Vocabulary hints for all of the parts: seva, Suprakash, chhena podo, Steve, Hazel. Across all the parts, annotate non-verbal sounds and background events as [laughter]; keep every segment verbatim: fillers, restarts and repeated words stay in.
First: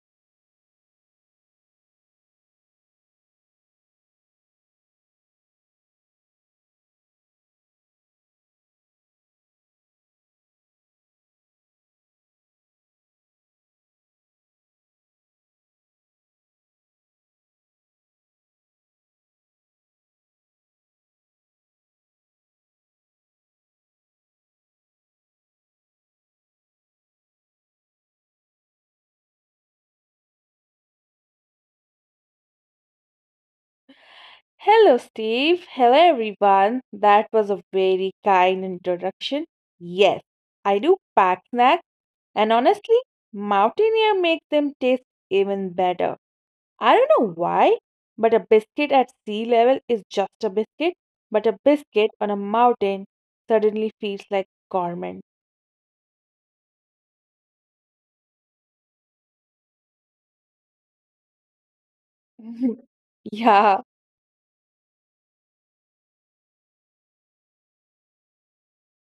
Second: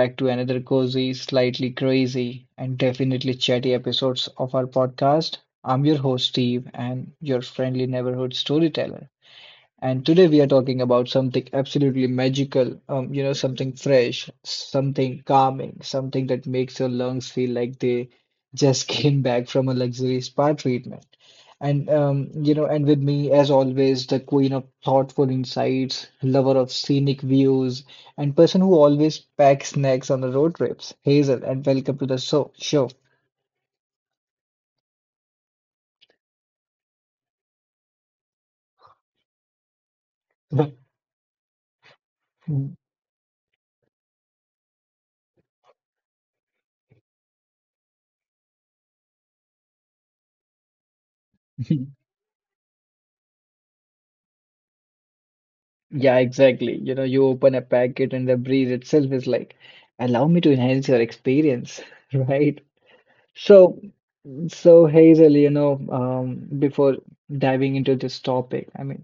back to another cozy, slightly crazy, and definitely chatty episodes of our podcast. I'm your host, Steve, and your friendly neighborhood storyteller. And today we are talking about something absolutely magical, um, you know, something fresh, something calming, something that makes your lungs feel like they just [laughs] came back from a luxury spa treatment. And um, you know, and with me, as always, the queen of thoughtful insights, lover of scenic views, and person who always packs snacks on the road trips, Hazel, and welcome to the show. Show. Hello, Steve. Hello, everyone. That was a very kind introduction. Yes, I do pack snacks, and honestly, mountaineer makes them taste even better. I don't know why, but a biscuit at sea level is just a biscuit, but a [laughs] biscuit on a mountain suddenly feels like gourmet. Yeah, exactly. You know, you open a packet and the breeze itself is like, allow me to enhance your experience, [laughs] right? [laughs] So, Yeah. so Hazel, you know, um, before diving into this topic, I mean,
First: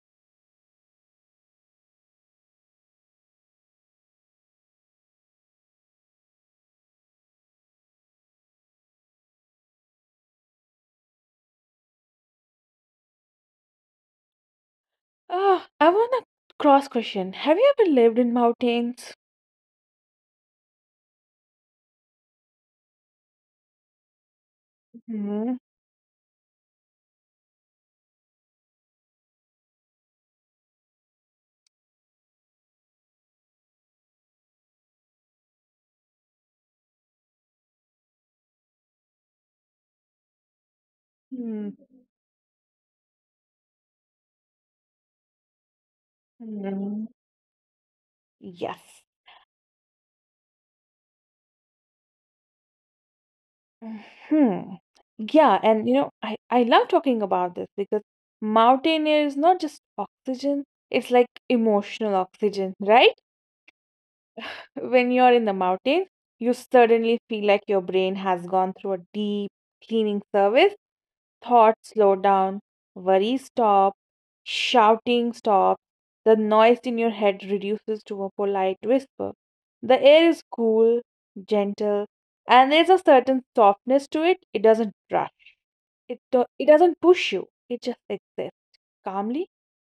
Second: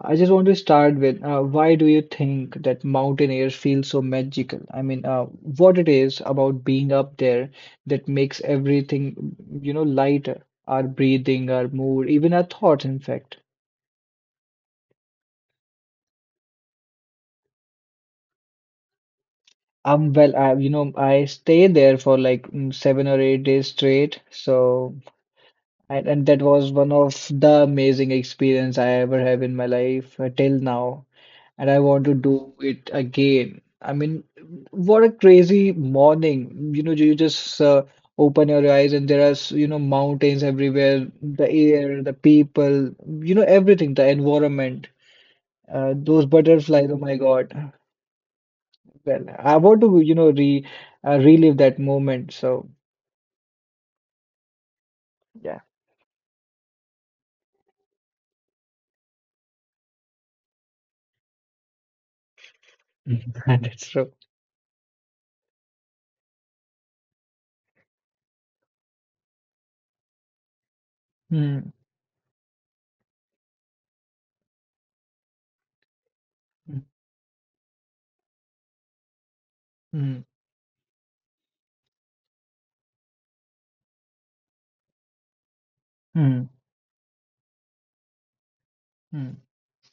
I just want to start with uh, why do you think that mountain air feels so magical? I mean, uh, what it is about being up there that makes everything, you know, lighter, our breathing, our mood, even our thoughts, in fact. Ah, I want a cross question. Have you ever lived in mountains? Um, well, I, you know, I stayed there for like mm, seven or eight days straight. So, Hmm. and, and that was one of the amazing experience I ever have in my life uh, till now. And I want to do it again. I mean, what a crazy morning. You know, you just uh, open your eyes and there are, s- you know, mountains everywhere, the Hmm. air, the people, you know, everything, the environment, uh, those butterflies. Oh Mm. my God. Yes. Well, I want to, you know, re uh, relive that moment. So Hmm. Yeah, yeah, and you know, I, I love talking about this because mountain air is not just oxygen, it's like emotional oxygen, [laughs] right? [laughs] that's true. When you're in the mountain, you suddenly feel like your brain has gone through a deep cleaning service. Mm, Thoughts slow down, worries stop, shouting stops, the noise mm, in your head reduces to a polite whisper. The mm, air is cool, gentle, and there's a certain softness to it. It doesn't rush it do- mm, it doesn't push you. It just exists mm, calmly,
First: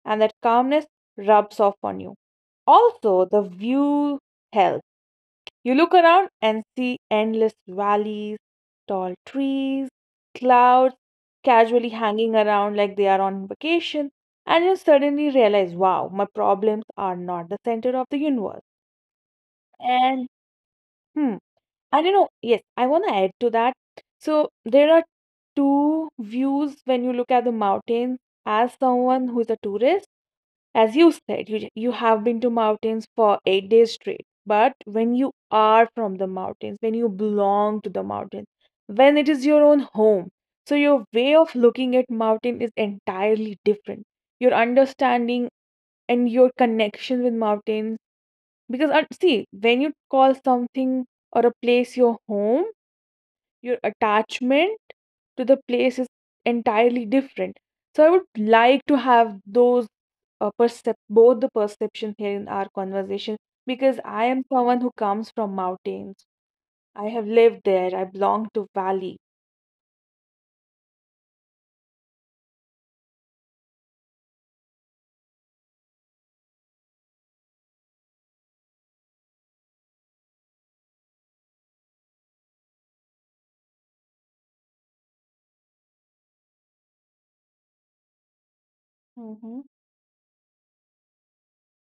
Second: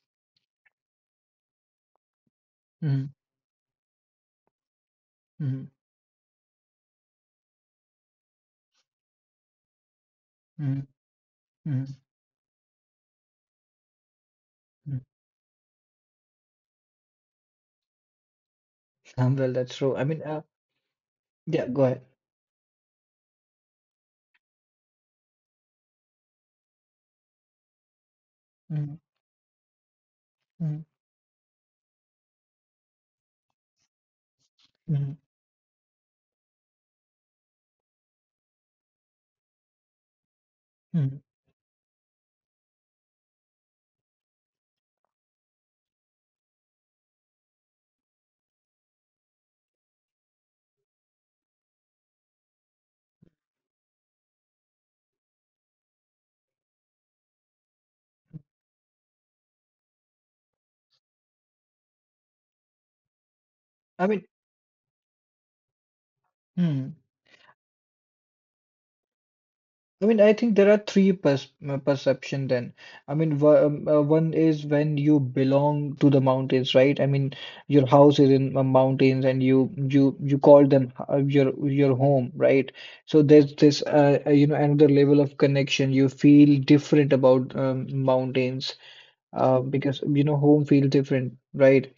and that calmness rubs off on you. mm, Also, the view helps. mm, You look around and see endless valleys, tall trees, mm, clouds mm, casually hanging around like they are on vacation, and you mm. suddenly realize, wow, my problems are not the center of the universe. Um, well, that's true. I mean, And uh, hmm, yeah, go I ahead. don't know. Yes, I want to add to that. So there are two views when you look at the mountains. As Mm, someone who's a tourist, mm, as you said, you you have been to mountains for eight days straight. But when mm, you are from the mountains, when you belong to the mountains, when it is your own home, so your mm. way of looking at mountain is entirely different. Your understanding and your connection with mountains, because uh, see, when you call something or a place your home, your attachment to the place is entirely different. So I would like to have those uh, percep- both the perception here in our conversation because I I mean, am someone who comes from mountains. mm. I have lived there. I belong to valley. I mean, I think there are three pers uh, perception then. I mean, wha- um, uh, one is when you belong to the mountains, right? I mean, your house is in uh, mountains, and you you you call them uh, your your home, right? So there's this, uh, uh, you know, another level of connection. You feel different about um, mountains Hmm. uh, because you know home feels different, right?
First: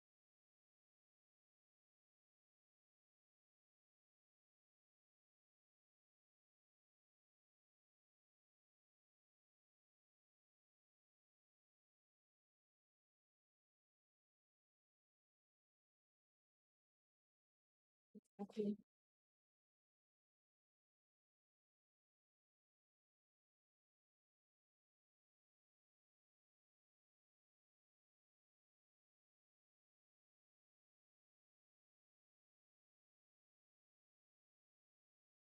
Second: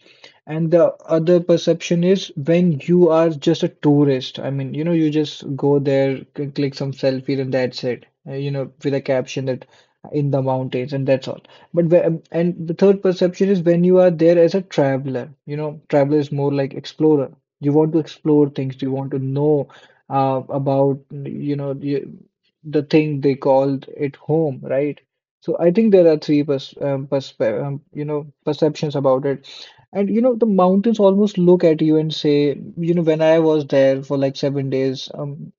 And the other perception is when you are just a tourist. I mean, you know, you just go there, c- click some selfies, and that's it. Uh, You know, with a caption that uh, in the mountains, and that's all. But whe- um, and the third perception is when you are there as a traveler. You know, traveler is more like explorer. You want to explore Okay. things. You want to know uh, about you know the, the thing they called it home, right? So I think there are three pers um, perspe um, you know perceptions about it, and you know the mountains almost look at you and say, you know, when I was there for like seven days, um,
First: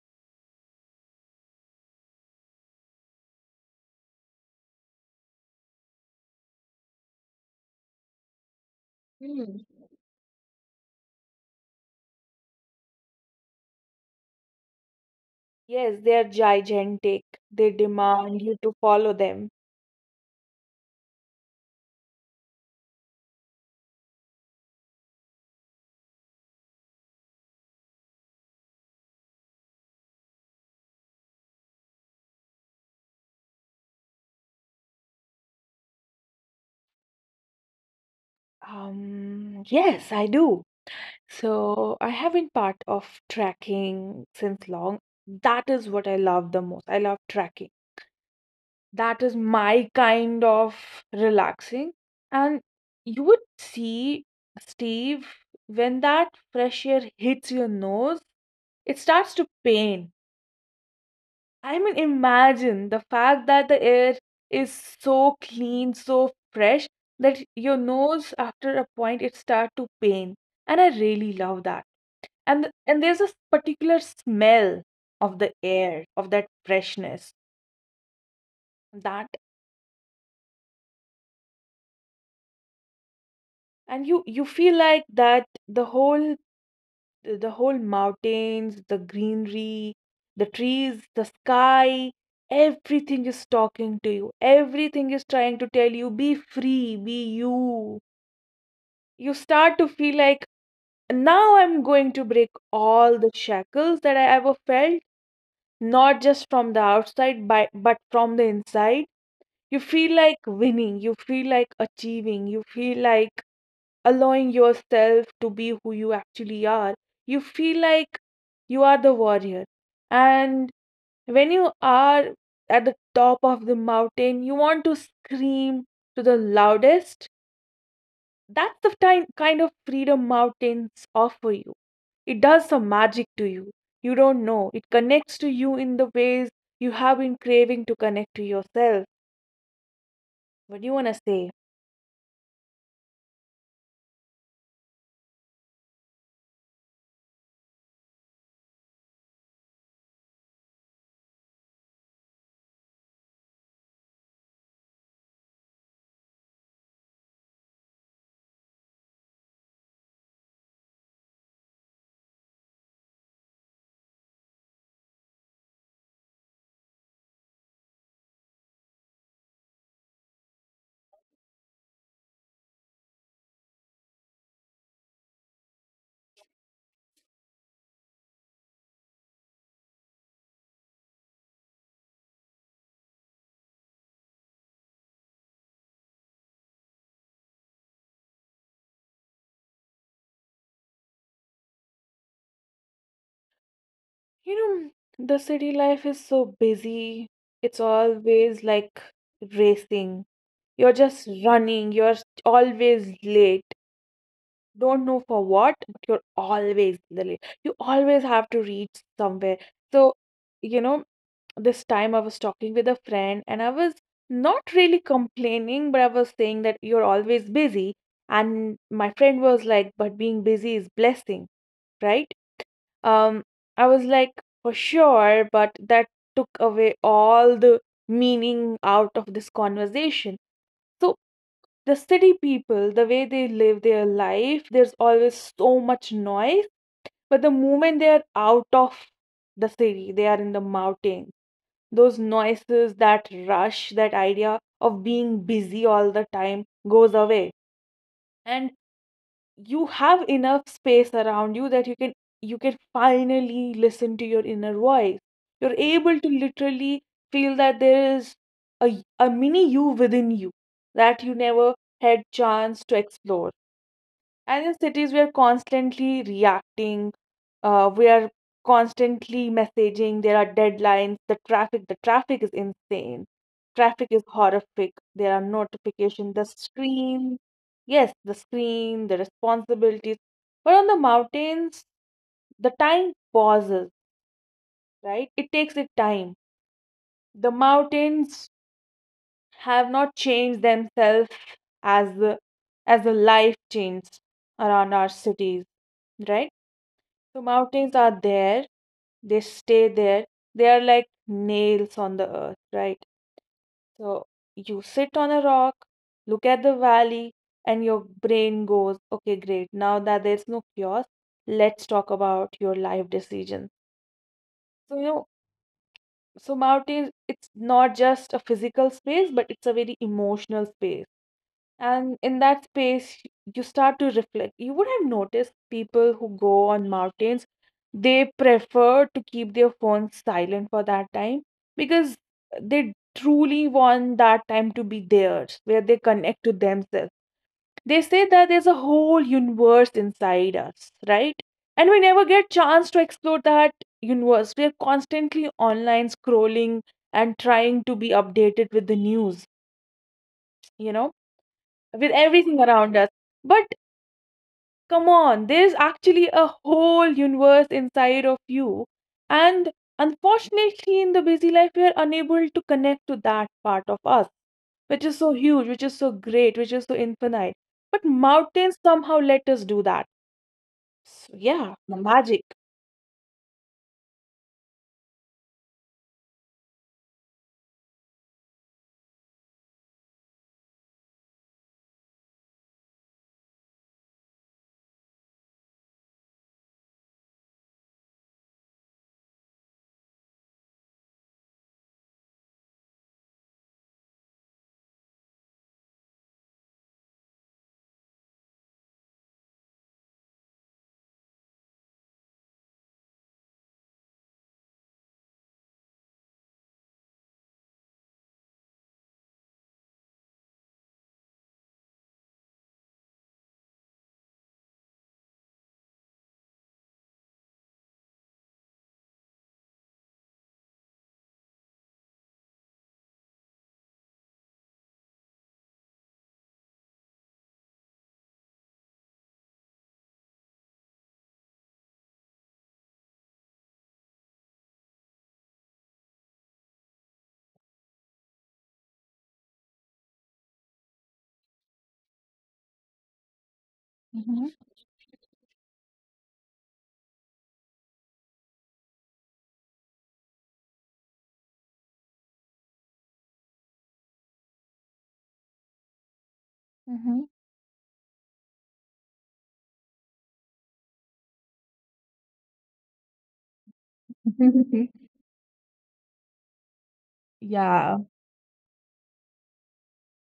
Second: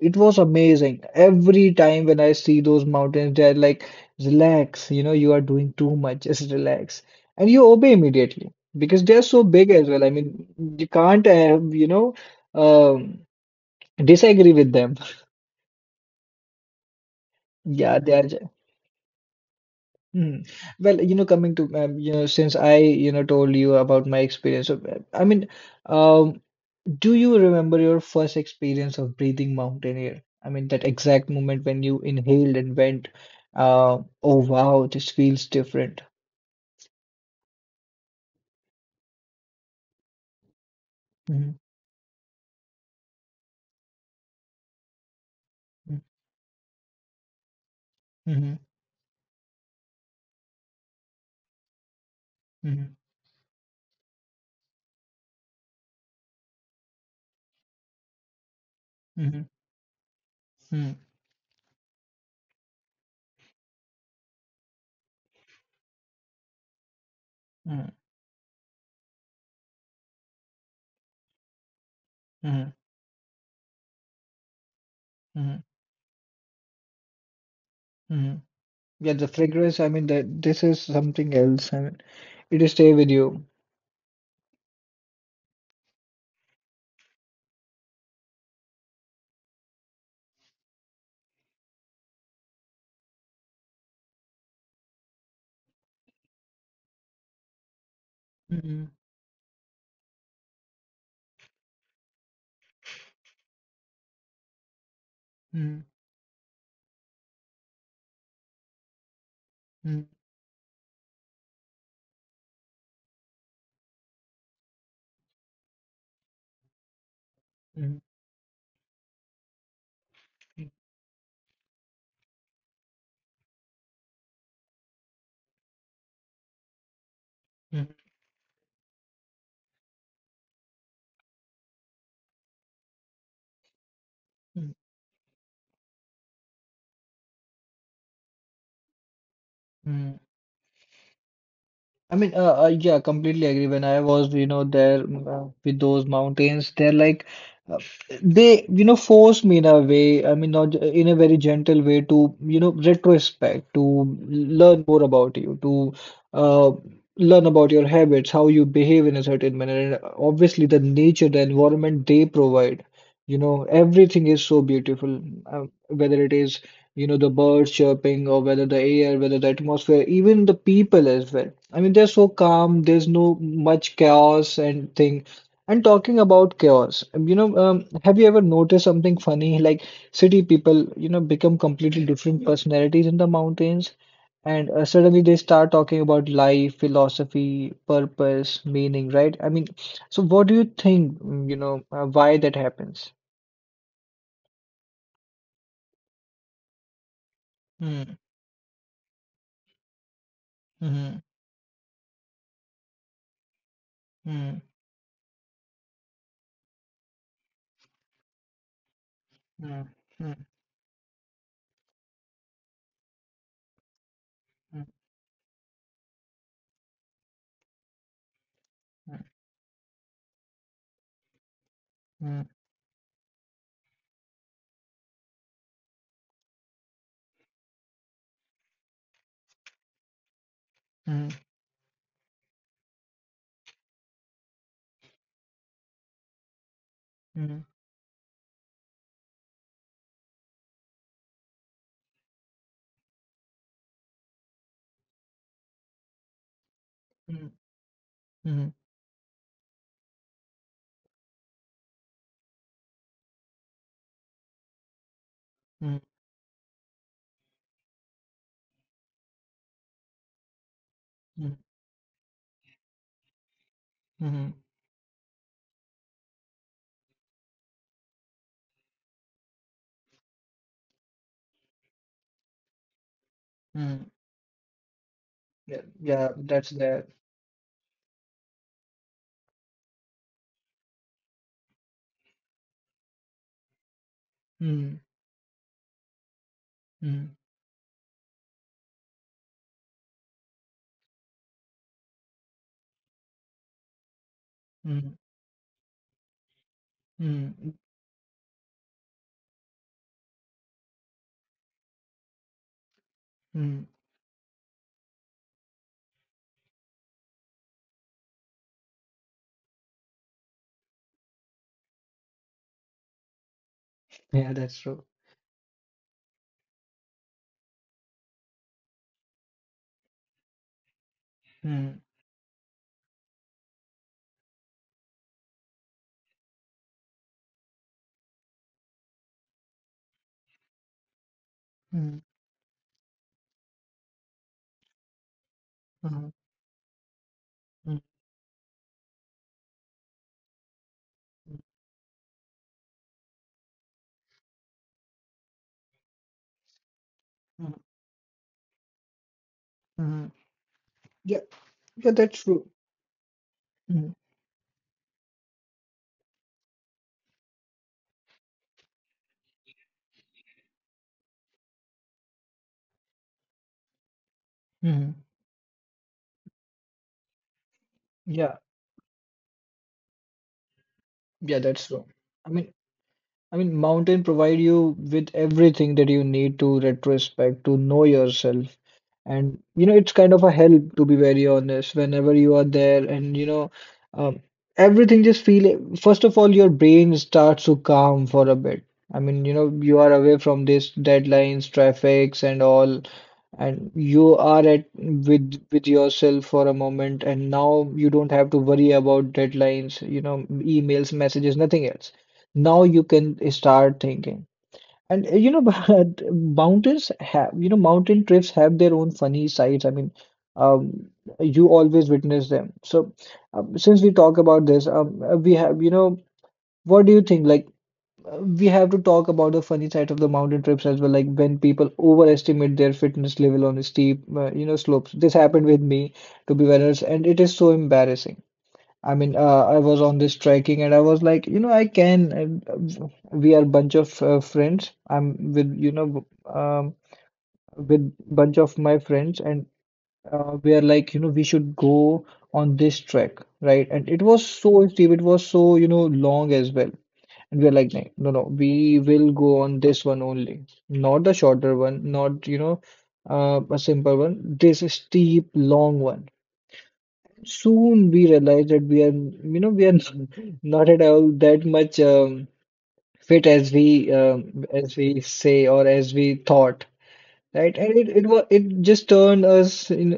it was amazing. Every time when I see those mountains, they're like, relax, you know, you are doing too much, just relax, and you obey immediately because they're so Hmm. big as well. I mean, you can't, uh, you know, um, disagree with them. [laughs] Yes, they are gigantic. They Yeah, they demand are. you to follow them. Hmm. Well, you know, coming to um, you know, since I you know told you about my experience, so uh, I mean, um, do you remember your first experience of breathing mountain air? I mean, that exact moment when you inhaled and went, uh, oh wow, this feels different. Um, yes, I do. Mm-hmm, So I have been part of tracking since long. That is what I love the most. I love tracking. mm-hmm, That is my kind of relaxing. And mm-hmm, you would see, Steve, when that fresh air hits your nose, it starts to pain. mm-hmm, I mean, imagine the fact that the air is so clean, so fresh, that your nose, after a point, it starts to pain. And I really love that. mm-hmm, and and there's a particular smell of the mm-hmm, air of that freshness hmm. Yeah, that, the fragrance. I mean, that this is something else. I mean, it'll stay with you. and you you feel like that the whole the whole mountains, the greenery, the trees, the sky, everything is talking to you, everything is trying to tell you, be free, be you. Mm-hmm, You start to feel like now I'm going to break all the shackles that I ever felt, mm-hmm, not just from the outside but but from the inside. You mm-hmm, feel like winning, you feel like achieving, you feel like allowing yourself to be who you actually are. You feel mm-hmm, like you are the warrior. mm-hmm. And when you are at the top of the mountain, you want to scream to the loudest. That's the time, kind of freedom mountains offer you. It does some magic to you. You don't Mm-hmm. know. It connects to you in the ways you have been craving to connect to yourself. Mm-hmm. What do you want to say? I mean, uh, uh, yeah, completely agree. When I was, you know, there uh, with those mountains, they're like, uh, they, you know, force me in a way, I mean, not in a very gentle way to, you know, retrospect, to learn more about you, to uh, learn about your habits, how you behave in a certain manner. And obviously, the nature, the environment they provide, you know, everything is so beautiful, uh, whether it is you know, the birds chirping, or whether the air, whether the atmosphere, even the people as well. I mean, they're so calm, there's no much chaos and thing. And talking about chaos, um, you know, um, have you ever noticed something funny? Like city people, you know, become completely different personalities in the mountains, and uh, suddenly they start talking about life, philosophy, purpose, meaning, right? I mean, so what do you think, mm, you know, uh, why that happens? You know, the city life is so busy. It's Mm, always like racing. You're mm, just running. You're always late. mm, Don't know for what, but you're always late. You always have to reach somewhere. mm, So, mm, you know, this time I was talking with a friend and I was not mm. really complaining, but I was saying that you're always busy. And my friend was like, but being busy is blessing, right? Mm, Um, I was like, for sure, but that took away all the meaning out of this conversation. So, mm, the city people, the way they live their life, there's always so much noise. But the mm, moment they are out of the city, they are in the mountains, those noises, that rush, that idea of being busy all the time goes mm, away. mm, And you have enough space around you that you can you can finally listen to your inner voice. You're mm, able to literally feel that there is a, y- a mini you within you that you mm, never had chance to explore. mhm, And in cities, we are constantly reacting. Uh, we are constantly messaging. There are deadlines. The traffic, the traffic is insane. mm. Traffic is horrific. There are Yeah, yeah, notifications. The that's there. screen, yes, the screen, the responsibilities. But on the mountains, the time pauses, Mm, right? It takes its time. mm, The mountains have not changed themselves as the as the life changes around our mm, cities, right? So mm, mm, mountains are there, they stay there. They are like nails on the earth, right? mm. So you sit on a rock, look at the valley, and your brain goes, okay, great. Now that there's no chaos, let's talk about your life decisions. Yeah, that's So, you true. know, so mountains, it's not just a physical space, but it's a very emotional space. Mm, And in that space, you start to reflect. You would have noticed people who go on mountains, they prefer to keep their phones silent for that time because mm, they truly want that time to be theirs, where they mhm, connect to themselves. mm, They say that there's a whole universe inside us, right? mm, And we never get chance to explore that universe. We're constantly online scrolling and mm, trying to be updated with the news, mhm. you know, Yeah, with yeah, that's everything true. around us. But Mm, come on, there's actually a whole universe inside of you. And unfortunately, in the busy life, we are unable to connect to that part of us, which mm. is so huge, which is so great, which is so infinite. But Yeah, mountains somehow let us do that. So, yeah, yeah, that's the true. magic. I mean. I mean, mountain provide you with everything that you need to retrospect, to know yourself. And, you know, it's kind of a help, to be very honest, whenever you are there and, you know, um, everything just feel, first of all, your brain starts to calm for a bit. I mean, you know, you are away from this deadlines, traffics and all, and you are at with with yourself for a moment, and now you don't have to worry about deadlines, you know, emails, messages, nothing else. Now you can start thinking, and uh, you know [laughs] but mountains have you know mountain trips have their own funny sides. I mean, um you always witness them. So, um, since we talk about this um uh, we have, you know what do you think, like uh, we have to talk about the funny side of the mountain trips as well, like when people overestimate their fitness level on steep, uh, you know slopes. This happened with me, to be very honest, and it is so embarrassing. I mean, uh, I was on this trekking and I was like, you know, I can. And, uh, we are bunch of uh, friends. I'm with, you know, um, with bunch of my friends, and uh, we are like, you know, we should go on this trek, right? And it Mm-hmm. was so steep. It was so, you know, long as well. And we are like, "Nah, no, no, we will go on this one only, not the shorter one, not, you know, uh, a simple one. This steep, long one. Soon we realized that we are you know we are [laughs] not at all that much um, fit as we um, Mm-hmm. as we say or as we thought, [laughs] right. Yeah, And it it was it just turned us in,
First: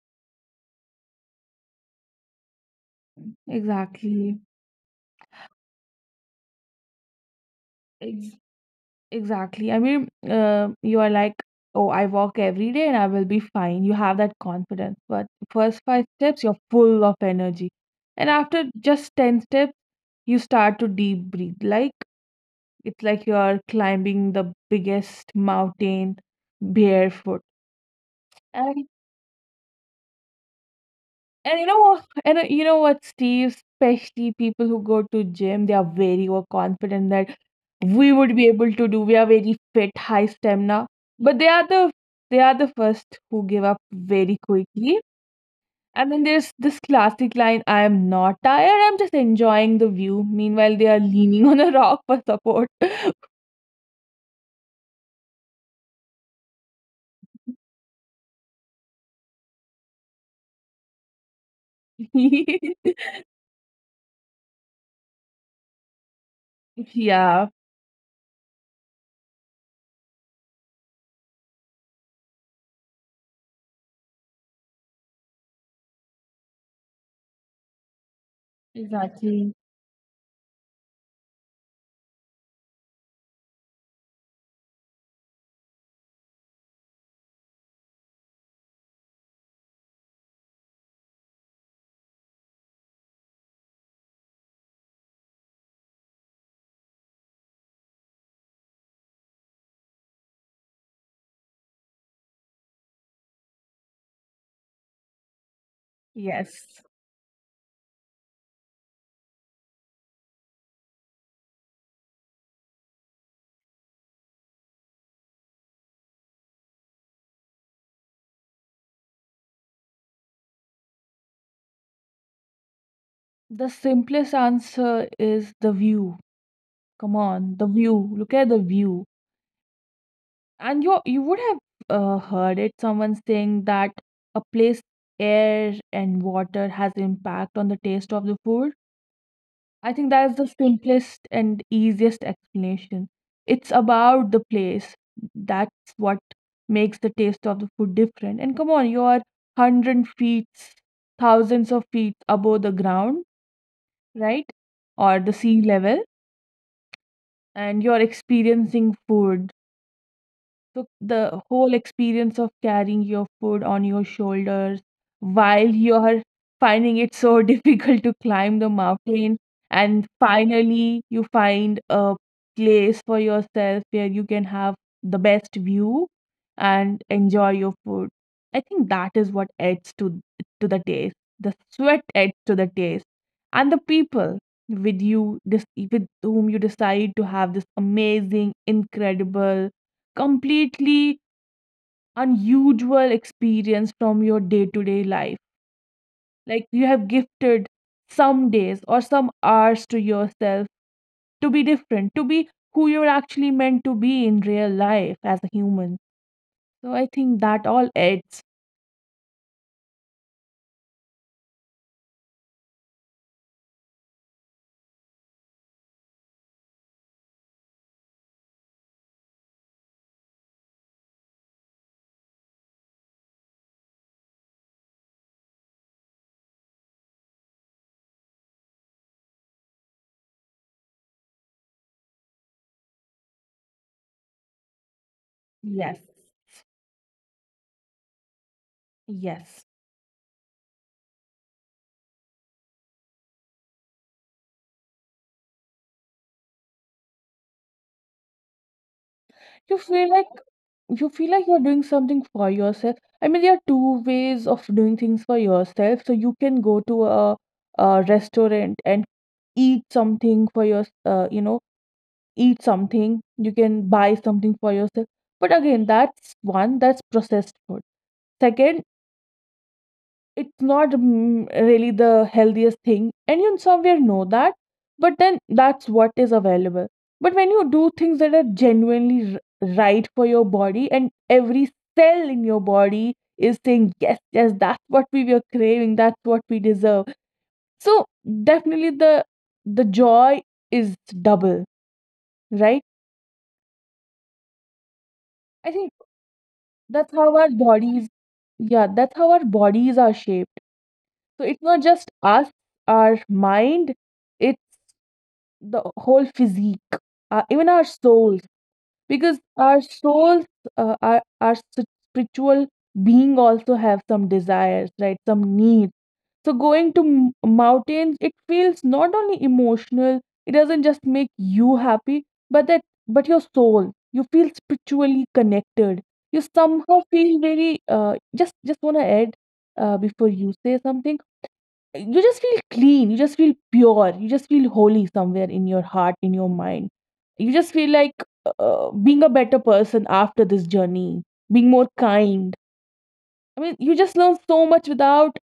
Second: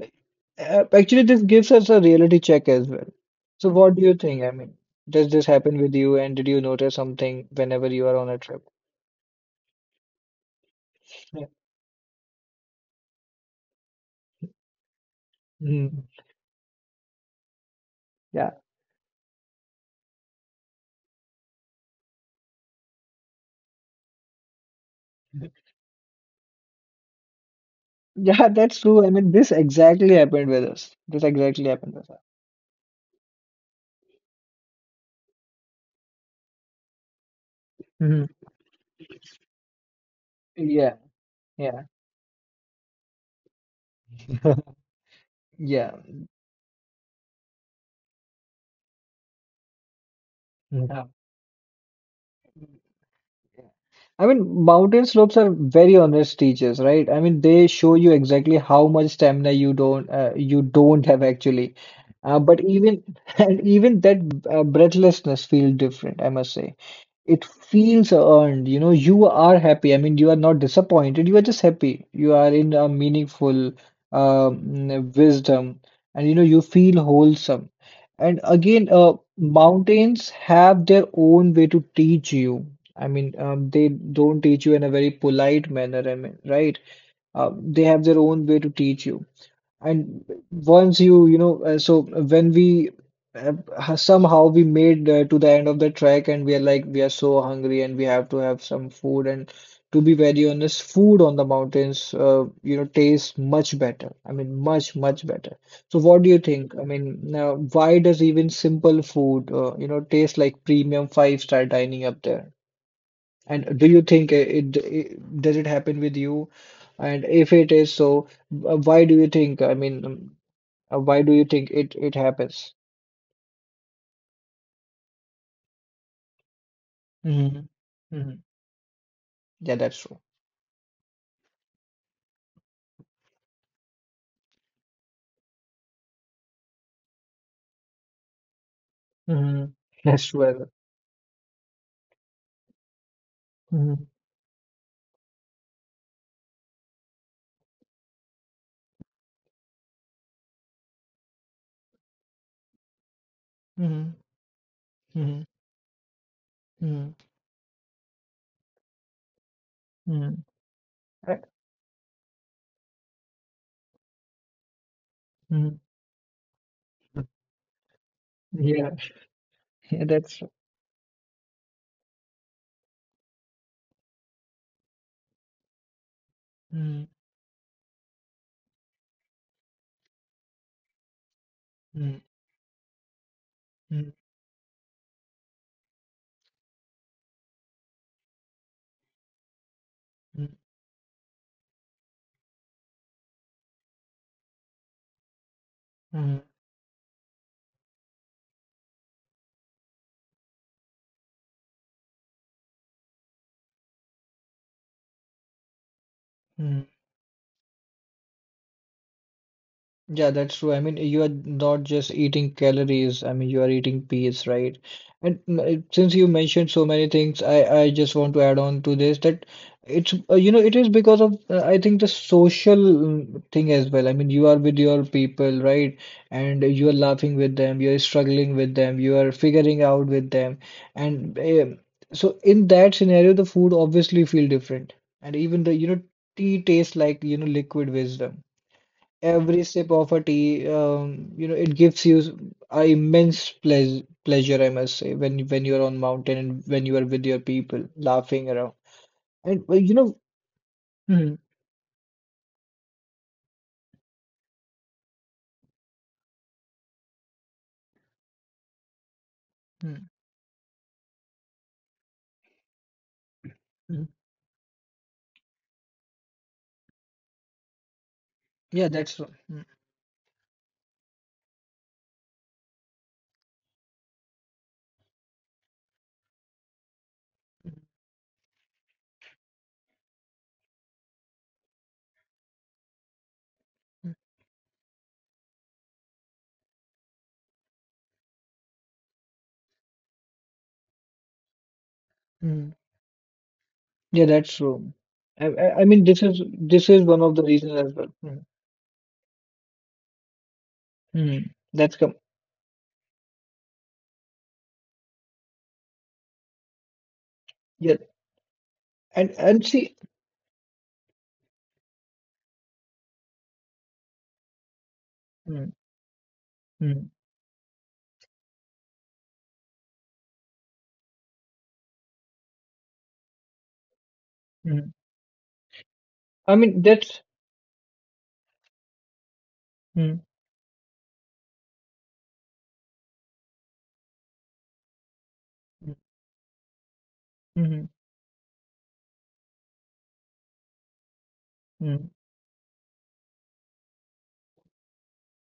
uh, actually this gives us a reality check as well. So what do you exactly. think? I mean, does this happen with you, and did you notice something whenever you are on a trip? Exactly. I mean, uh, you are like, Yeah. oh, I walk every day and I will be fine. You have that confidence. But first Mhm. five steps, you're full of energy. And Yeah. after just ten steps, you start to deep breathe. Like, it's like you're climbing the biggest [laughs] mountain barefoot. Yeah, that's And true. I mean, this exactly happened with us, this And exactly you happened know, with us. and uh, you know what, Steve? Especially people who go to gym, they are very overconfident that we Mhm. would be able to do. We are very fit, high stamina, Yeah, but they are yeah. the they are the first who give up very quickly. [laughs] Yeah. And then there's this classic line: "I am not tired. I'm just enjoying the view." Meanwhile, they are Yeah. leaning [laughs] on a rock for support. I mean, mountain slopes are very honest teachers, right? I mean, they show you exactly how much stamina you don't uh, you don't have actually. Uh, but [laughs] even [laughs] and even that uh, breathlessness feels different, I must say. It Yeah, feels earned. You know, you are happy. I mean, you are not disappointed. You are just happy. You are in a meaningful um, wisdom, and you know, you feel wholesome. And again, uh, exactly. mountains have their own way to teach you. I mean, um, they don't teach you in a very polite manner. I mean, right? Uh, they have their own way to teach you. And once you, you know, uh, so when we uh, ha- somehow we made uh, to the end of the trek and we are like, we are so hungry and we have to have some food. And to be very honest, food on the mountains, uh, you know, tastes much better. I mean, much, much better. So what do you think? Yes. I mean, now, why does even simple food, uh, you know, taste like premium five-star dining up there? And do you think it, it does it happen with you? And if it is so, wh- why do you think? I mean, um, uh, why do you think it it happens? The simplest answer is the view. Come on, Mm-hmm. the view. Look Mm-hmm. at the view. Yeah, that's true. And you you would have uh, heard it someone saying that a place air and water has impact on the taste of the food. Mm-hmm. I [laughs] think That's that is true, the as well. simplest and easiest explanation. It's Mm-hmm. about the place. That's what makes the taste of the food different. And come on, you are hundred feet, thousands of feet above the ground, right? Or the Mm-hmm. sea level, Mm-hmm. and you're experiencing food. Mm-hmm. So Right? the whole experience of carrying your food on your shoulders while Mm-hmm. [laughs] you're finding it Uh, so [laughs] difficult to climb mhm. the Yeah, mountain, [laughs] yeah, and that's true. finally you find a place for yourself where you can have the best view Mm-hmm. and enjoy your food. I think that is what adds to to the taste. The sweat adds to the taste, and the Mm-hmm. people with you, this with whom you decide to have this amazing, incredible, Mm-hmm. completely unusual experience from your day to day life. Mm-hmm. Like you have gifted some days or some hours to yourself to be different, to be who you're actually meant to be in real life as a human. So I think that all adds. Yeah, that's true. I mean, you are not just eating calories. I mean, you are eating peace, right? And mm, uh, since you mentioned so many things, I I just want to add on to this that it's uh, you know it is because of uh, I think the social mm, thing as well. I mean, you are with your people, right? And you are laughing with them, you are struggling with them, you are figuring out with them, and um so in that scenario, the food obviously feel different, and even the you Yes. know tea tastes like you know liquid wisdom. Yes. Every sip of a tea, um, you know, it gives you s- a immense pleas pleasure, I must say, when when you're on mountain and when you are with your people, laughing around. And You well, you feel know, like you feel mm, like you're doing something for yourself. I mean, there are two ways of doing things for yourself. So you can go to a, a restaurant and eat mm, something for your, uh, you know, eat something, you can mm. buy something for yourself. But again, that's one, that's processed food. Second, yeah, that's true. Mm, it's not mm, really the healthiest thing, and you somewhere know that, but then that's what is available. But when you do things that are genuinely r- right for your body, and every cell in your body is saying, yes, yes, that's what we were craving, that's what we deserve. So, definitely the the joy is double, mm. right? Yeah, that's true. I, I I, I think mean, this is this is that's one how of the our reasons as bodies, well. Mm, yeah, that's how our bodies are shaped. So mm. it's not That's just come. us, our mind, it's the whole physique, uh, even our Yeah, souls, and because and our see, souls, uh, our, our s- spiritual being also have some desires, right? Some mm, needs, so going to mm, m- mountains, it feels not only emotional, it doesn't just make you happy, but that but your soul. You feel mm. spiritually connected. You I mean, somehow that's. feel very uh, just just wanna add uh, Mm, before you say something. You just feel clean, you just feel pure, you just feel holy somewhere in your mm, heart, in your mind. You just feel like uh, being a better person after this journey, being more mm, kind. I mean, you just learn so much without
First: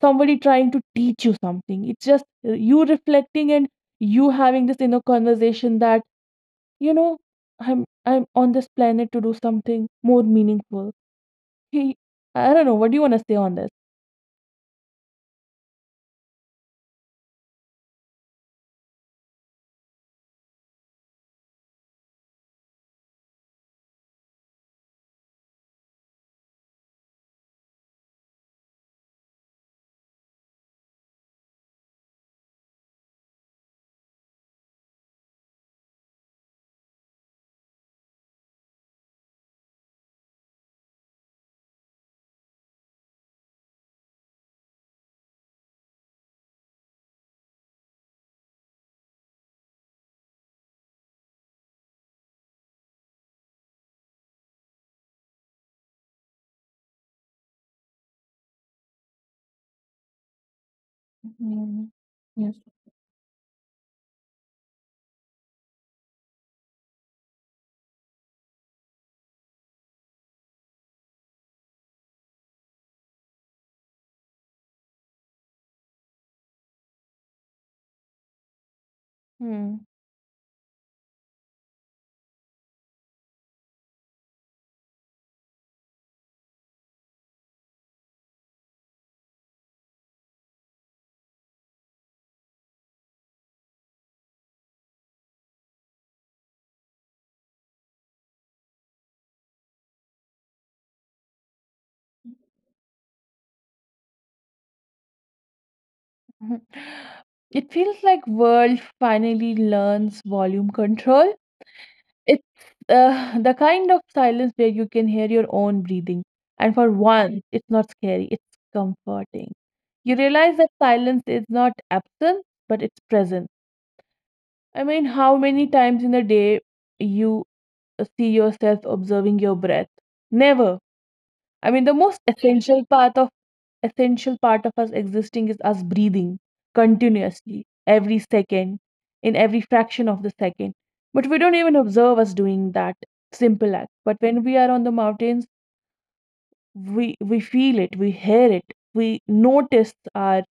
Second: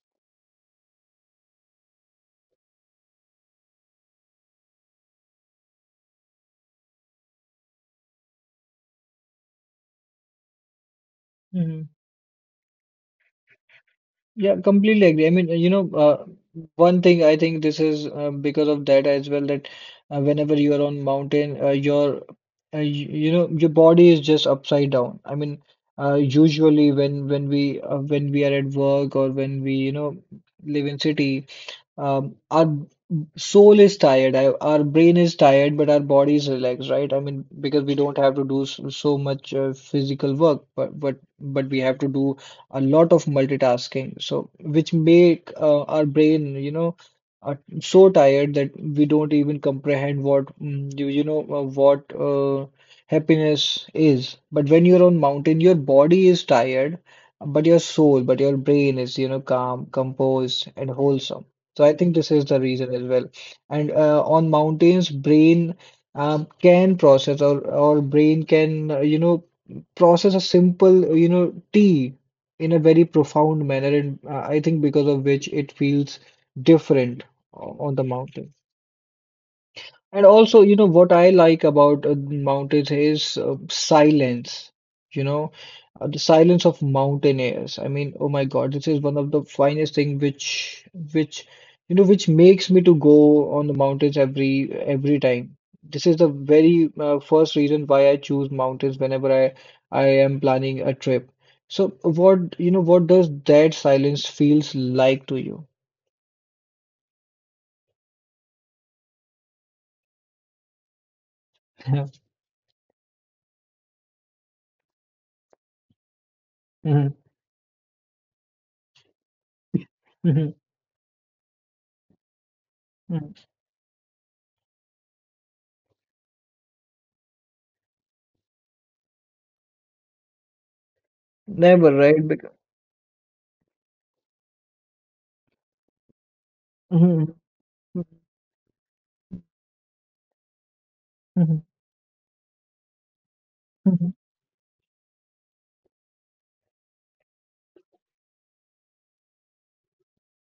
somebody trying to teach you something. It's just uh, you reflecting and you having this inner conversation that, you know, I'm I'm on this planet to do something more meaningful. mm, He, I don't know, what do you want to say on this? yeah, completely agree. I mean, you know, uh, one thing I think this is uh, because of data as well that uh, whenever you are on mountain, uh, your uh, you, you know your body is just upside down. I mean, uh, usually when when we uh, when we are at work or when we you know live in city, um, our soul is tired, I, our brain is tired, but our body is relaxed, right? I mean, because we don't have to do so, so much uh, physical work, but but but we have to do a lot of multitasking, so which make uh, our brain, you know, uh, so tired that we don't even comprehend what mm, you you know uh, what uh, happiness is. But when you're on mountain, your body is tired, but your soul, but your brain is, you know, calm, composed, and wholesome. So I Mm, think this is yes. the reason as well. And uh, on mountains, brain um, can process or or brain can uh, you know process a simple you know tea in a very profound manner, and uh, I think because of which it feels different o- on the mountain. Hmm. And also, you know, what I like about uh, mountains is uh, silence, you know, uh, the silence of mountaineers. I mean, oh my God, this is one of the finest thing which, which, you know, which makes me to go on the mountains every, every time. This is the very uh, first reason why I choose mountains whenever I, I am planning a trip. So what, you know, what does that silence feels like to you? [laughs] It feels like world finally learns volume control. [laughs] It's uh, [laughs] the kind of silence where you can hear your own breathing. And for Mhm. once, it's not scary, it's comforting. You Mhm. realize that silence is not absent, but it's Mhm. present. I mean, how many times in a day you see yourself observing your breath? Never. I mean, the Never, most right? Because, essential part of essential part of us existing is us breathing continuously, every second, in every fraction of the second. But we don't Mhm, even observe us doing that simple act. mhm, But when we are on the mountains, we we feel it, we hear it, we notice our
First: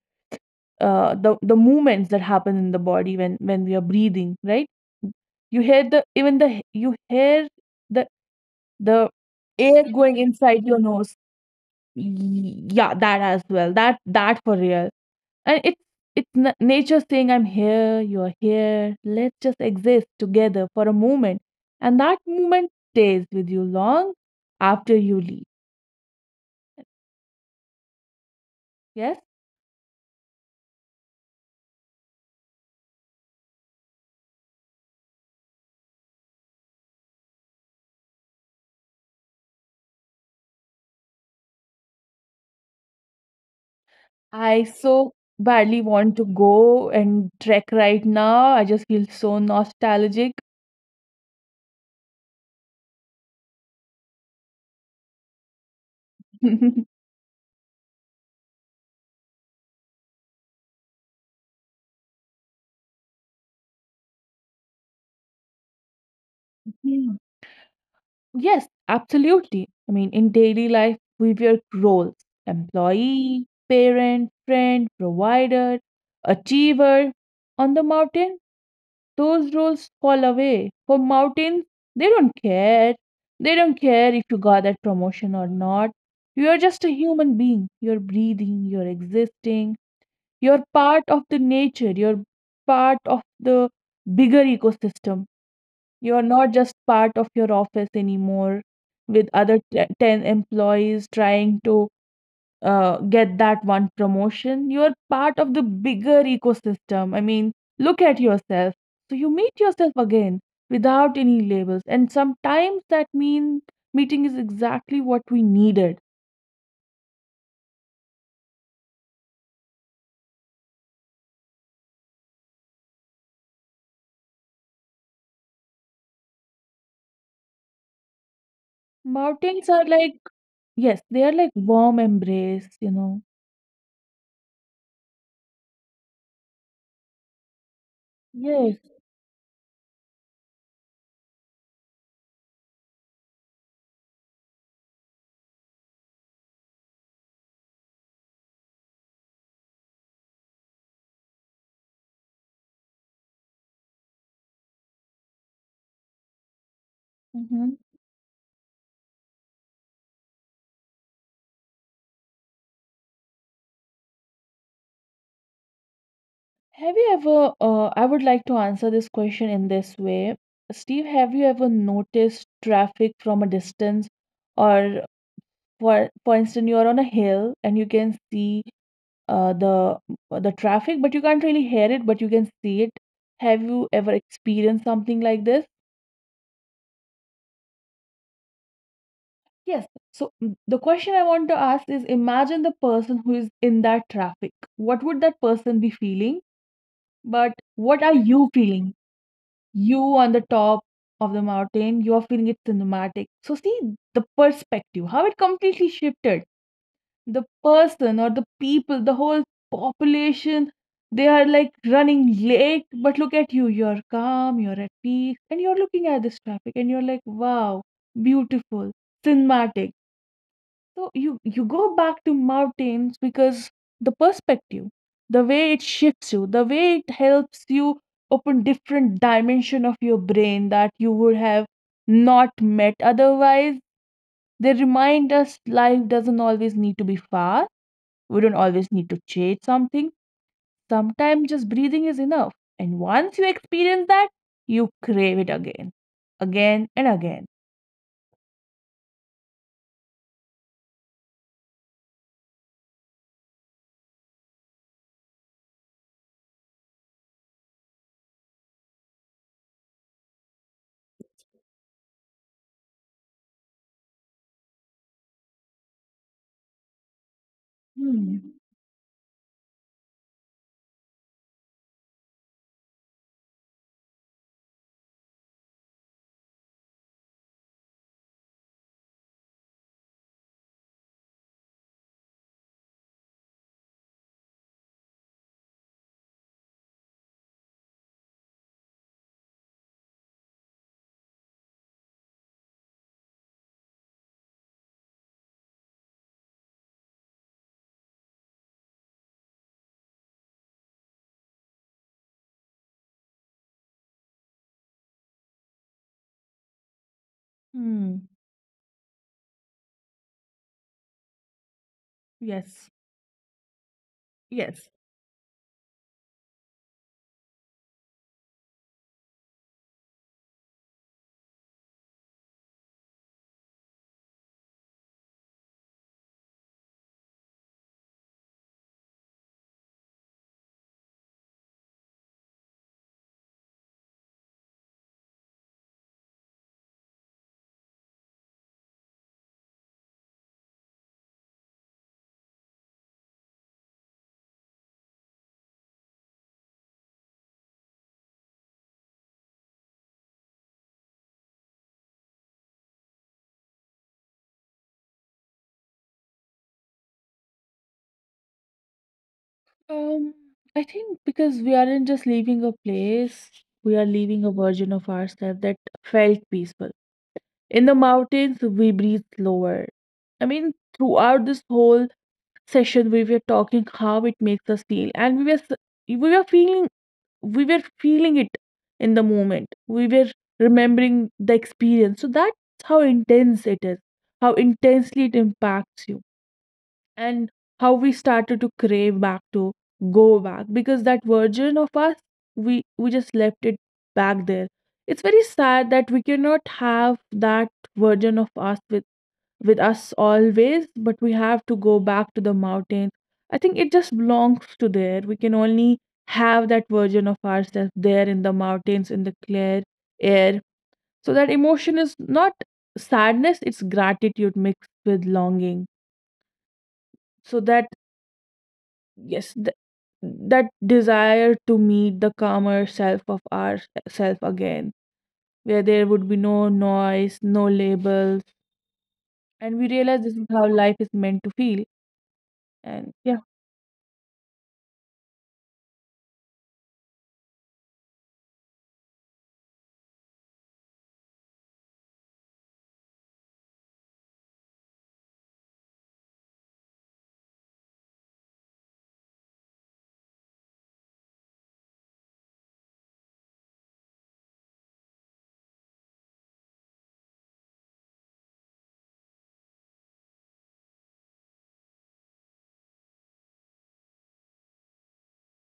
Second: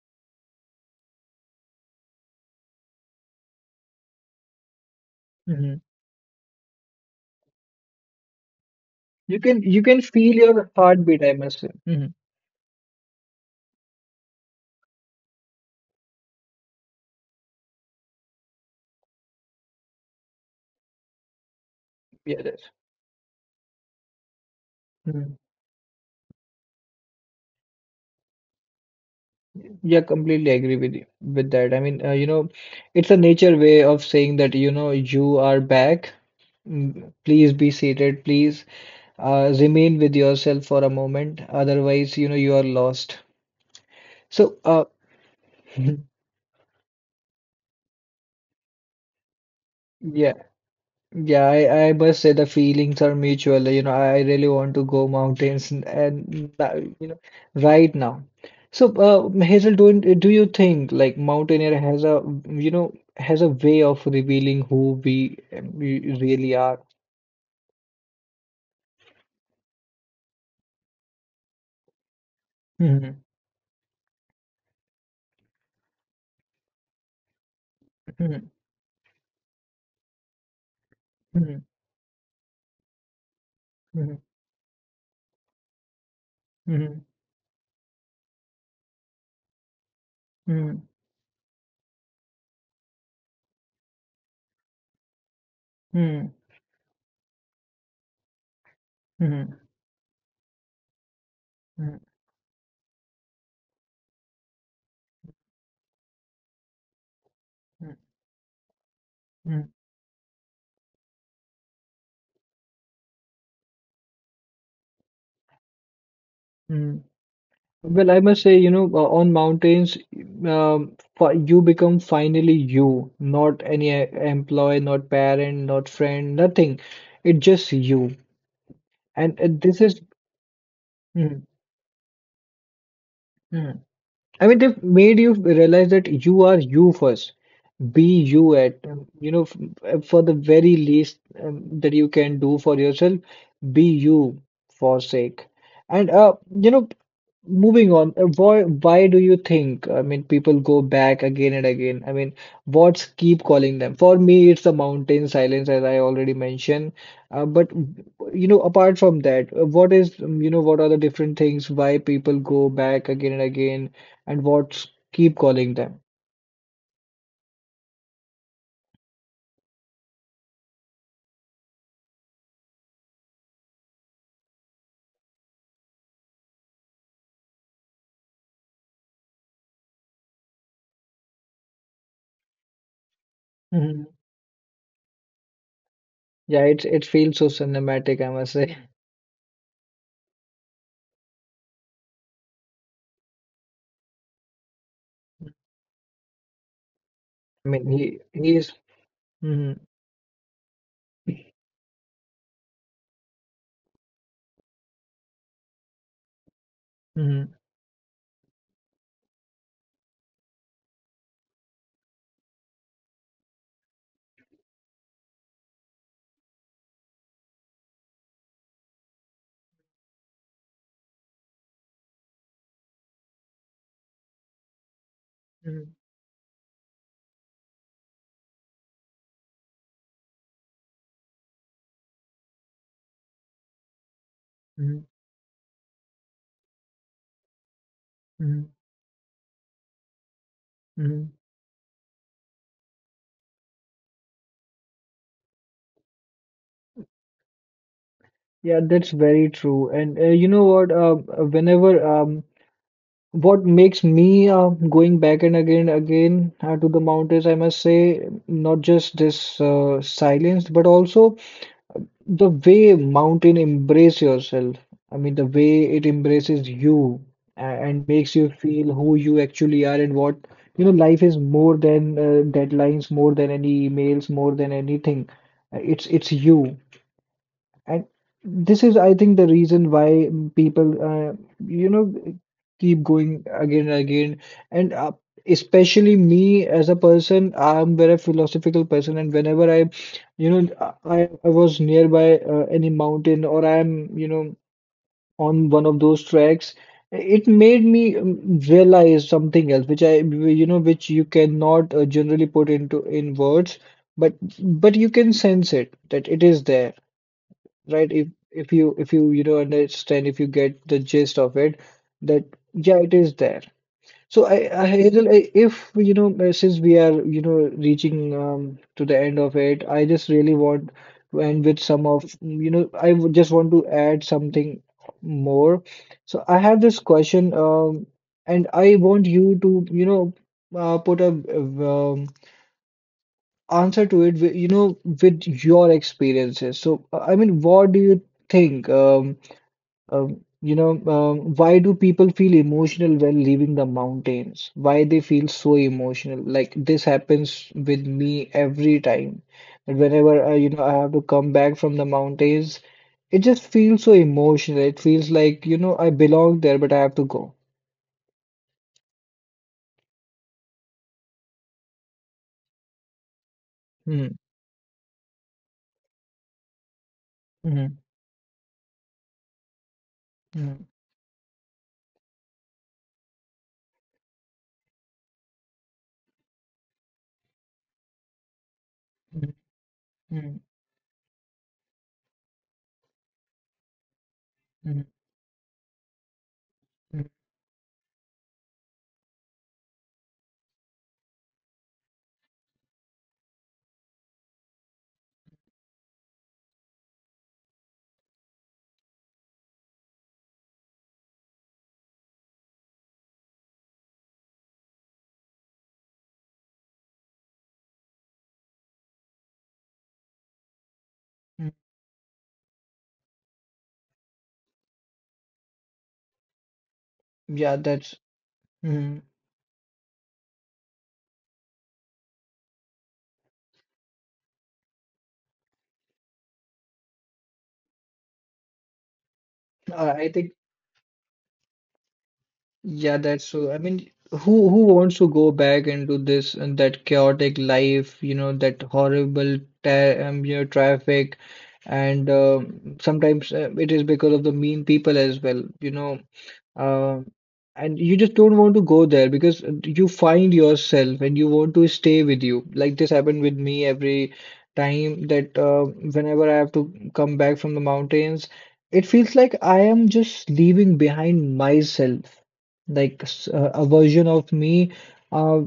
uh, the the movements that happen in the body when when we are breathing, right? You mhm. hear the, even the h- you hear the the You can air you can going feel inside your your nose. heartbeat, I must say. Mhm. Y- yeah, that as well, that that for real. And it's it's na- nature saying, I'm here, you're here, let's just exist together for a moment. And that Yeah, that's. moment stays with you long after you Mhm. leave. Yes. Yeah, completely agree with you with that. I mean, uh, you know, it's a nature way of saying that, you know, you are back. Mm, please be seated. Please uh, remain with yourself for a moment. Otherwise, you know, you are lost. So, I uh, so badly [laughs] want to go and trek right now. I just feel so yeah. nostalgic. Yeah, I, I must say the feelings are mutual. You know, I I really want to go mountains and, and that, [laughs] you know, right now. So, uh, Hazel, don't do you think like mountaineer has a you know has a way of revealing who we we really are? Mm. Yes, absolutely. I mean, in daily life, we wear roles: Hmm, employee, parent, friend, provider, achiever. On the mountain, hmm, those roles fall away. For hmm, mountains, they don't care. They don't care hmm, if you got that promotion or not. You are just a hmm, human being. You're breathing, you're existing. You're hmm, part of the nature, you're part of the bigger ecosystem. You're hmm, not just part of your office anymore hmm, with hmm, other te- ten employees trying to hmm, uh, get that one promotion. You're part of the bigger ecosystem. I mean, hmm, look at yourself. So you meet hmm. yourself again without any labels. And sometimes that mean meeting is exactly what we needed. Hmm. Well, I must say, you know, uh, on mountains, um, fi- you become finally you, not any e- employee, not parent, not friend, nothing. It's just you. And uh, Mountains this are is, like, yes, they are mhm, like warm embrace, you know. mhm. I mean, they've made you realize that you are you first. Be you at, Yes. um, you know, f- f- for the very least um, that you can do for yourself, be you for sake. And, uh, you know, moving on, uh, why, why do you think, I mean, people go back again and again? I mean, what's keep calling them? For me, it's the mountain silence, as I already mentioned. Uh, but, Mhm. you know, apart from that, uh, what is, um, you know, what are the different things why people go back again and again? And what's keep calling them? Have you ever, uh, I would like to answer this question in this way. Steve, have you ever noticed traffic from a distance? Or for for instance, you're on a hill and you can see uh, the uh, the traffic, but you can't really hear it, but you can see it. Have you Mhm. ever experienced something like this? Yeah, it's it feels so cinematic, I must say. Yes. So mm, the question I want to ask is, imagine the person who is in that traffic. What would that person be feeling? But I mean, what are he you he is. feeling? Mhm, You on the top of the mountain, you are feeling it cinematic. So see the perspective, how it completely shifted. The mhm, person or the people, the whole population, they are like running late, but look at you, you're calm, you're at peace, and you're looking at this traffic and you're like, wow, beautiful, cinematic. So you you go back to mountains because the perspective, the way it mhm, shifts you, the way it helps you open different dimension of your brain that you would have not met otherwise. They mhm, remind us life doesn't always need to be fast. We don't mhm, always need to chase something. mhm. Sometimes just breathing is enough. And once you experience that, you crave it again, again and again. Yeah, that's very true. And uh, you know what? Uh, whenever um, what makes me uh, going back and again, again uh, to the mountains, I must say, not just this uh, silence, but also the way mountain embrace yourself, I mean, the way it embraces you a- and makes Hmm. you feel who you actually are and what, you know, life is more than uh, deadlines, more than any emails, more than anything. Uh, It's it's you. And this is, I think, the reason why mm, people, uh, you know, keep going again and again. And uh, especially me as a person, I'm very philosophical person. And whenever I, you know, I, I was nearby uh, any mountain or I'm, you know, on one of those tracks, it made me um, realize something else, which I, you know, which you cannot uh, generally put into in words, but but you can sense it that it is there, right? If Hmm. if you if you you know understand, if you get the gist of it, that Yes. yeah, it is there. So I, I Yes. Hazel, I- if you know, uh, since we are you know reaching um, to the end of it, I just really want to end with some of you know I would just want to add something more. So I have this question, um, and I want you to you know uh, put a um, answer to it, wi- you know, with your experiences. So, uh, I mean, what do you think? Um, um, you know, um, why do people feel emotional when leaving the mountains? Why they feel so emotional? Like this happens with me every time. And whenever I, you know, I have to come back from the mountains, it just feels so emotional. It feels like, you know, I belong there, but I have to go. Um, I think because we aren't just leaving a place, we are Hmm. leaving a version of ourselves that felt peaceful. In the Hmm, mountains, we breathe slower. I mean, hmm, throughout this whole session, we were talking how it makes us feel, and we were s- we were feeling, we were feeling it in the hmm, moment. We were hmm, remembering the experience. So that's how intense it is, how hmm, intensely it impacts you, hmm, and how we started to crave back to go back because that version of us, we we just left it back there. It's very sad that we cannot have that version of us with with us always, but we have to go back to the mountains. I think it just belongs to there. We can only have that version of ourselves there, in the mountains, in the clear air. So that hmm, emotion is not sadness, it's gratitude mixed with longing. So Yeah, that, that's. Hmm. yes, th- that desire to meet the calmer self of ourself again, where there would be no noise, no labels, and we I realize I this is think. how life is meant to feel. And Yeah, yeah, that's so. I mean, who who wants to go back into this and that chaotic life, you know, that horrible ta um, you know, traffic, and um sometimes uh, it is because of the mean people as well. You know, um, and you just don't want to go there because you find yourself and you want to stay with you. Like this happened with me every time that uh, whenever I have to come back from the mountains, it feels like I am just leaving behind myself. Like s- uh, a version of me uh,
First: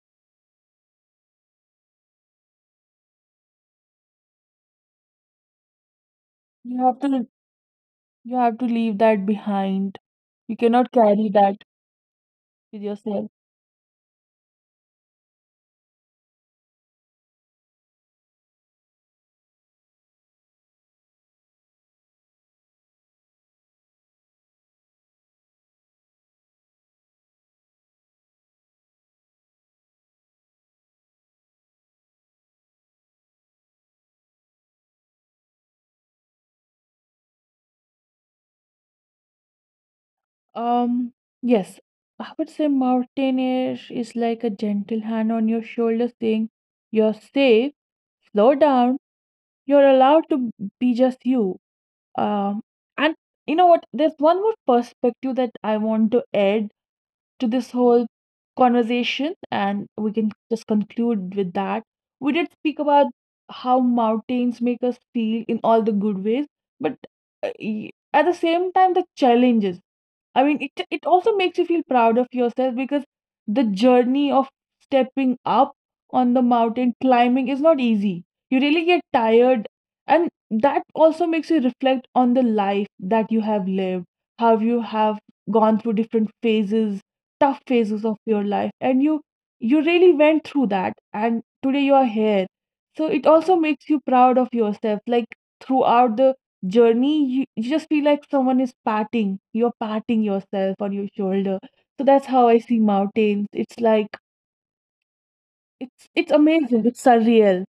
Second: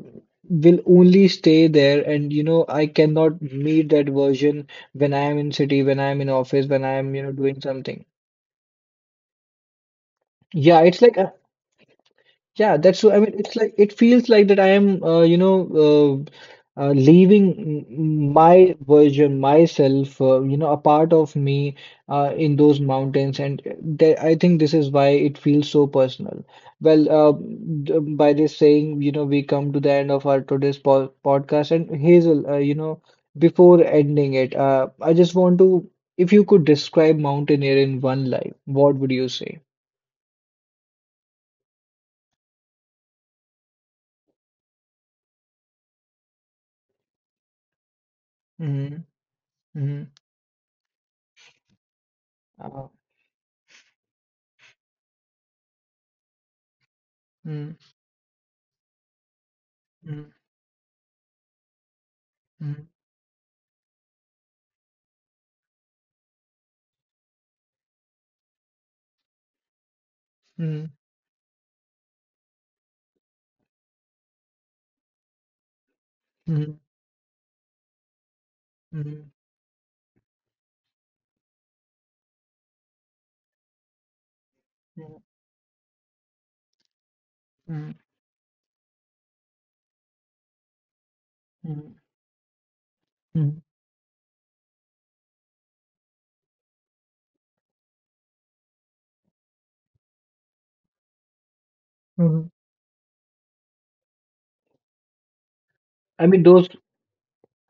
will only stay there, and you know I cannot meet that version when I am in city, when I am in office, when you I have am you to, know doing something. you have to leave that behind. You Yeah, cannot it's like carry uh, that yeah, with that's so. I yourself. mean, it's like it feels like that I am, uh, you know, uh, uh, leaving m- my version, myself, uh, you know, a part of me uh, in those mountains, and th I think this is why it feels so personal. Well, uh, d- by this saying, you know, we come to the end of our today's po podcast, and Hazel, uh, you know, before ending it, uh, I just want to, if you could describe mountaineer in one line, what would you say? Um, yes, I would say mountain air is like a gentle hand on your shoulder saying, you're safe, slow Mm-hmm. down, you're Mm-hmm. allowed to be just you. Um, Uh, and you know what? There's one more perspective that I want to add to this mm. whole conversation, and we can mm. just conclude with that. We did speak Mhm, about how mountains make us feel in all the good ways, but uh, y- at the same time, the challenges. I mean, it mhm, it also makes you feel proud of yourself, because the journey of stepping up on the mhm, mountain climbing is not easy. You really get mhm, tired, and that also makes you reflect on the life that you have lived, how you mhm, have gone through different phases, tough mhm, phases of your life, and you you really went through that, and today mhm, you are here. So it also mhm, makes you proud of yourself, like throughout the journey, you, you just feel like someone is patting, you're patting yourself on your shoulder. So that's mhm. how I see mountains. It's like it's I it's mean those amazing. It's surreal.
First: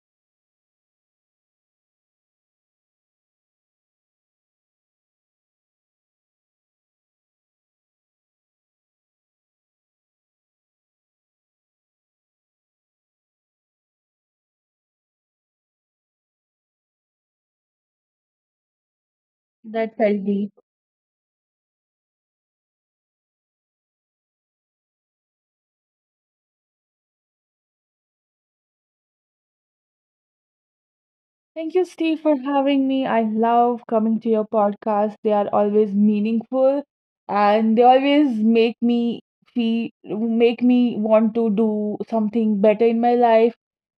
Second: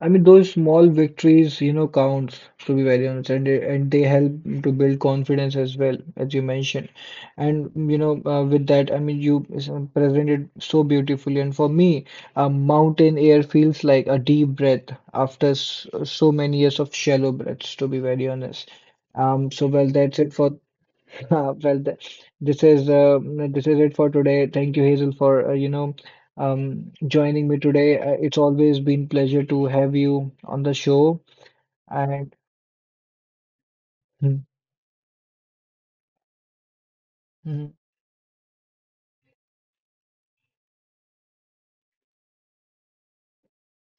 I mean those small victories, you know, counts to be very honest, and they, and they help to build confidence as well, as you mentioned. And you know, uh, with that, I mean, you s- presented so beautifully. And for me, uh, mountain air feels like a deep breath after s so many years of shallow breaths, to be very honest. Um, so well, That that's felt it deep. for [laughs] Uh, Well, th this is uh, this is it for today. Thank you, Hazel, for uh, you know um, joining me today. Uh, it's always been pleasure to have you on the show. Thank you, Steve, And for having me. I love coming to mhm, your podcast. They are always meaningful mhm, and they always make me feel, make me want to do something better in my life.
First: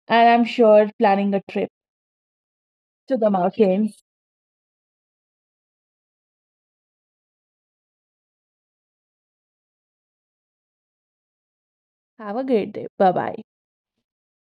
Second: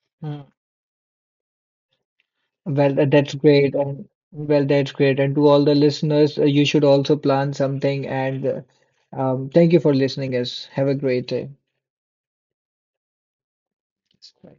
And I'm mhm. sure planning a trip Well, uh, to the that's great. mountains. And well, that's great. And to all the listeners, uh, you should also plan something. And uh, um, thank you for listening, us. Have a great day. Have a great day. Bye bye. Bye.